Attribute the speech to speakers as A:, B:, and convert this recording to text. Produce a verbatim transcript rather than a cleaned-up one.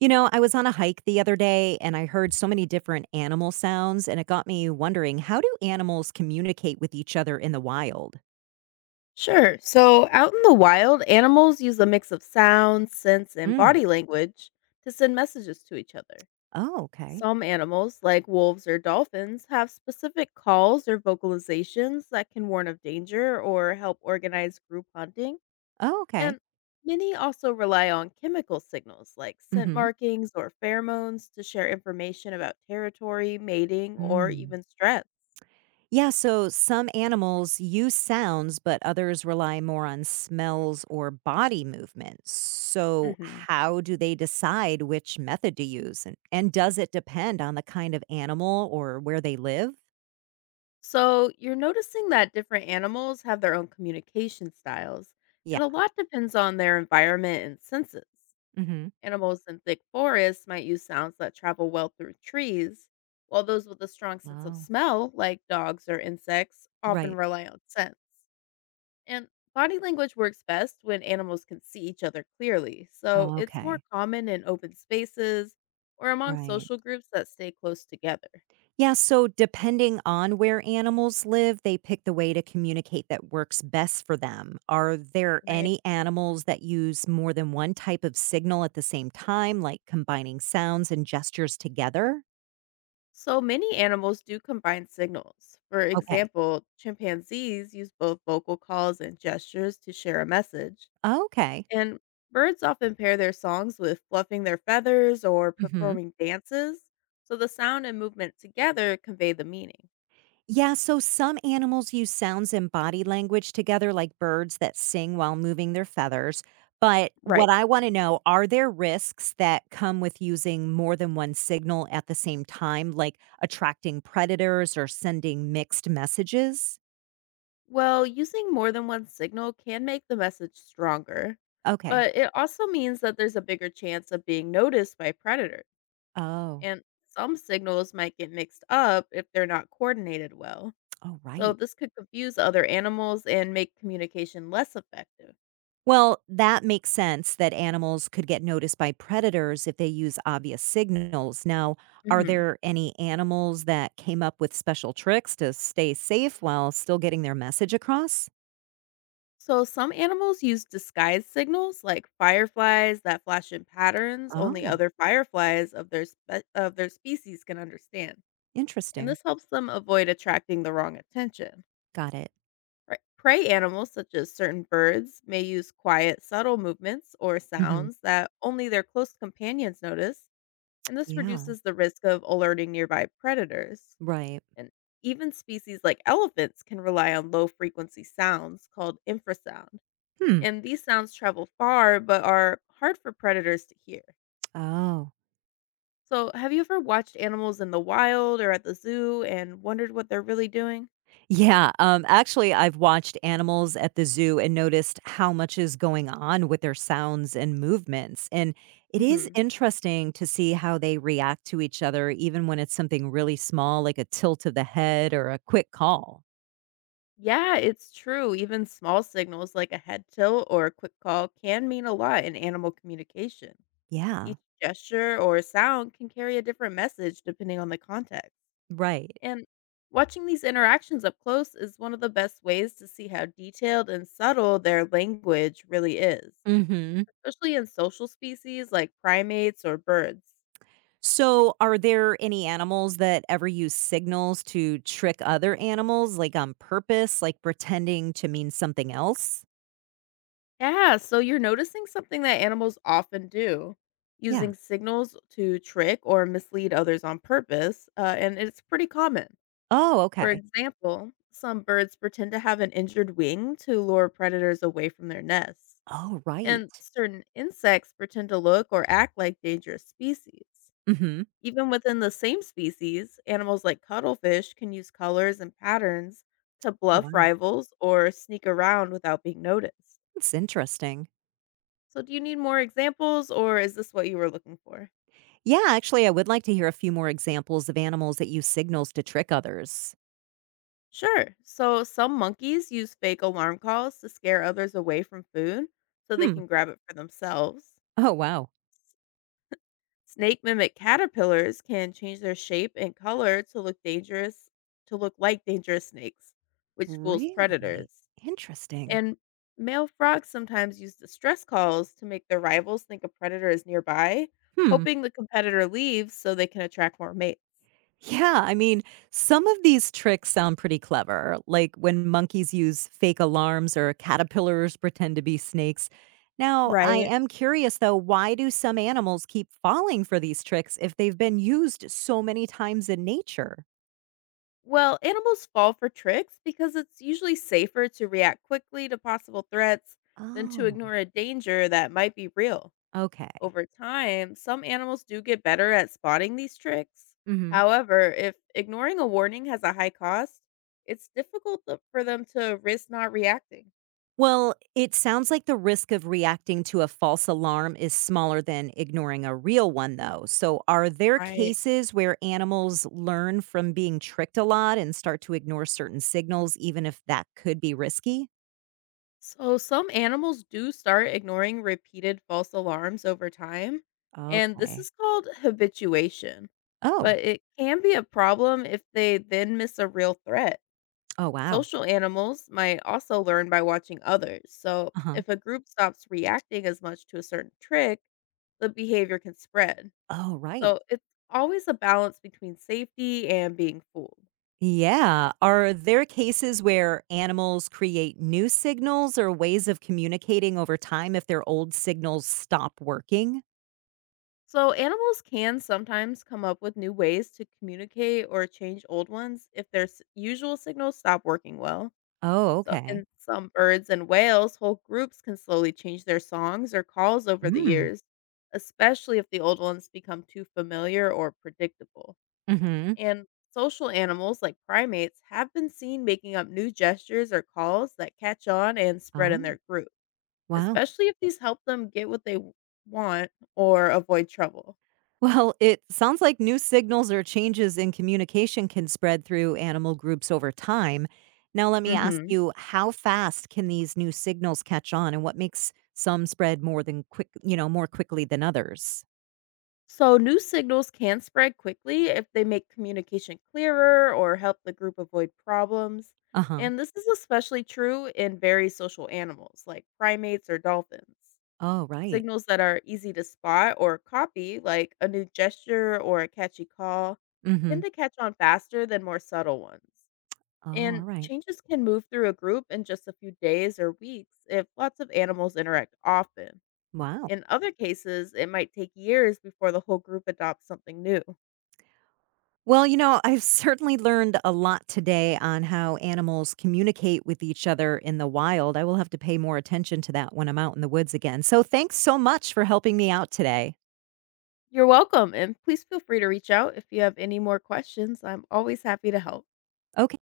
A: You know, I was on a hike the other day and I heard so many different animal sounds, and it got me wondering, how do animals communicate with each other in the wild?
B: Sure. So, out in the wild, animals use a mix of sound, sense, and
A: Mm.
B: body language to send messages to each other.
A: Oh, okay.
B: Some animals, like wolves or dolphins, have specific calls or vocalizations that can warn of danger or help organize group hunting.
A: Oh, okay.
B: And many also rely on chemical signals like scent
A: Hmm.
B: markings or pheromones to share information about territory, mating, or
A: Mm.
B: even stress.
A: Yeah, so some animals use sounds, but others rely more on smells or body movements. So,
B: hmm
A: how do they decide which method to use? And, and does it depend on the kind of animal or where they live?
B: So, you're noticing that different animals have their own communication styles, and
A: Yeah.
B: a lot depends on their environment and senses.
A: Hmm.
B: Animals in thick forests might use sounds that travel well through trees, while those with a strong sense of
A: Oh,
B: smell, like dogs or insects, often
A: right.
B: rely on scents. And body language works best when animals can see each other clearly, so
A: Oh,
B: it's more
A: okay.
B: common in open spaces or among
A: Right.
B: social groups that stay close together.
A: Yeah, so depending on where animals live, they pick the way to communicate that works best for them. Are there
B: Right.
A: any animals that use more than one type of signal at the same time, like combining sounds and gestures together?
B: So many animals do combine signals. For
A: Okay.
B: example, chimpanzees use both vocal calls and gestures to share a message.
A: Okay.
B: And birds often pair their songs with fluffing their feathers or
A: Mhm.
B: performing dances, so the sound and movement together convey the meaning.
A: Yeah, so some animals use sounds and body language together, like birds that sing while moving their feathers. But what
B: Right.
A: I want to know, are there risks that come with using more than one signal at the same time, like attracting predators or sending mixed messages?
B: Well, using more than one signal can make the message stronger,
A: Okay.
B: but it also means that there's a bigger chance of being noticed by predators.
A: Oh,
B: And some signals might get mixed up if they're not coordinated well.
A: oh,
B: So
A: right.
B: this could confuse other animals and make communication less effective.
A: Well, that makes sense that animals could get noticed by predators if they use obvious signals. Now, are
B: Mhm.
A: there any animals that came up with special tricks to stay safe while still getting their message across?
B: So some animals use disguise signals like fireflies that flash in patterns only
A: Oh,
B: other fireflies of their spe- of their species can understand. And
A: interesting.
B: this helps them avoid attracting the wrong attention.
A: Got it.
B: Pre- Prey animals such as certain birds may use quiet, subtle movements or
A: Hmm.
B: sounds that only their close companions notice, and this
A: Yeah,
B: reduces the risk of alerting nearby predators.
A: right.
B: And even species like elephants can rely on low frequency sounds called infrasound.
A: Hmm.
B: And these sounds travel far but are hard for predators to hear.
A: Oh.
B: So, have you ever watched animals in the wild or at the zoo and wondered what they're really doing?
A: Yeah, um, actually, I've watched animals at the zoo and noticed how much is going on with their sounds and movements. And it is
B: hmm
A: interesting to see how they react to each other, even when it's something really small, like a tilt of the head or a quick call.
B: Yeah, it's true. Even small signals like a head tilt or a quick call can mean a lot in animal communication.
A: Yeah,
B: Each gesture or sound can carry a different message depending on the context.
A: right.
B: And watching these interactions up close is one of the best ways to see how detailed and subtle their language really is,
A: Hmm.
B: especially in social species like primates or birds.
A: So, are there any animals that ever use signals to trick other animals, like on purpose, like pretending to mean something else?
B: Yeah, so you're noticing something that animals often do
A: Yeah.
B: using signals to trick or mislead others on purpose, uh, and it's pretty common.
A: Oh,
B: For
A: okay.
B: example, some birds pretend to have an injured wing to lure predators away from their nests.
A: Oh, right.
B: And certain insects pretend to look or act like dangerous species.
A: Hmm.
B: Even within the same species, animals like cuttlefish can use colors and patterns to
A: Oh,
B: bluff
A: wow.
B: rivals or sneak around without being noticed.
A: That's interesting.
B: So, do you need more examples or is this what you were looking for?
A: Yeah, actually, I would like to hear a few more examples of animals that use signals to trick others.
B: Sure. So, some monkeys use fake alarm calls to scare others away from food so they
A: Hmm.
B: can grab it for themselves.
A: Oh, wow.
B: Snake mimic caterpillars can change their shape and color to look dangerous, to look like dangerous snakes, which fools
A: Really?
B: predators.
A: Interesting.
B: And male frogs sometimes use distress calls to make their rivals think a predator is nearby,
A: Hmm.
B: hoping the competitor leaves so they can attract more mates.
A: Yeah, I mean, some of these tricks sound pretty clever, like when monkeys use fake alarms or caterpillars pretend to be snakes. Now, I
B: Right.
A: am curious though, why do some animals keep falling for these tricks if they've been used so many times in nature?
B: Well, animals fall for tricks because it's usually safer to react quickly to possible threats than to
A: Oh,
B: ignore a danger that might be real.
A: okay.
B: Over time, some animals do get better at spotting these tricks.
A: Mhm.
B: However, if ignoring a warning has a high cost, it's difficult th- for them to risk not reacting.
A: Well, it sounds like the risk of reacting to a false alarm is smaller than ignoring a real one, though. So, are there
B: Right.
A: cases where animals learn from being tricked a lot and start to ignore certain signals, even if that could be risky?
B: So, some animals do start ignoring repeated false alarms over time, and this
A: Okay.
B: is called habituation.
A: Oh,
B: But it can be a problem if they then miss a real threat.
A: oh, wow.
B: Social animals might also learn by watching others. So,
A: Uh huh.
B: if a group stops reacting as much to a certain trick, the behavior can spread.
A: Oh, right.
B: So, it's always a balance between safety and being fooled.
A: Yeah. Are there cases where animals create new signals or ways of communicating over time if their old signals stop working?
B: So, animals can sometimes come up with new ways to communicate or change old ones if their s- usual signals stop working well.
A: Oh,
B: So
A: okay.
B: in some birds and whales, whole groups can slowly change their songs or calls over the
A: Mm.
B: years, especially if the old ones become too familiar or predictable.
A: Hmm.
B: And social animals like primates have been seen making up new gestures or calls that catch on and spread in
A: Oh,
B: their group,
A: wow.
B: especially if these help them get what they w- want or avoid trouble.
A: Well, it sounds like new signals or changes in communication can spread through animal groups over time. Now, let me ask
B: Mhm.
A: you, how fast can these new signals catch on, and what makes some spread more than quick, you know, more quickly than others?
B: So, new signals can spread quickly if they make communication clearer or help the group avoid problems.
A: Uh huh.
B: And this is especially true in very social animals like primates or dolphins.
A: Oh, right.
B: Signals that are easy to spot or copy, like a new gesture or a catchy call,
A: Mm hmm.
B: tend to catch on faster than more subtle ones.
A: Oh, all
B: And
A: right.
B: changes can move through a group in just a few days or weeks if lots of animals interact often.
A: Wow.
B: In other cases, it might take years before the whole group adopts something new.
A: Well, you know, I've certainly learned a lot today on how animals communicate with each other in the wild. I will have to pay more attention to that when I'm out in the woods again. So, thanks so much for helping me out today.
B: You're welcome, and please feel free to reach out if you have any more questions. I'm always happy to help.
A: Okay.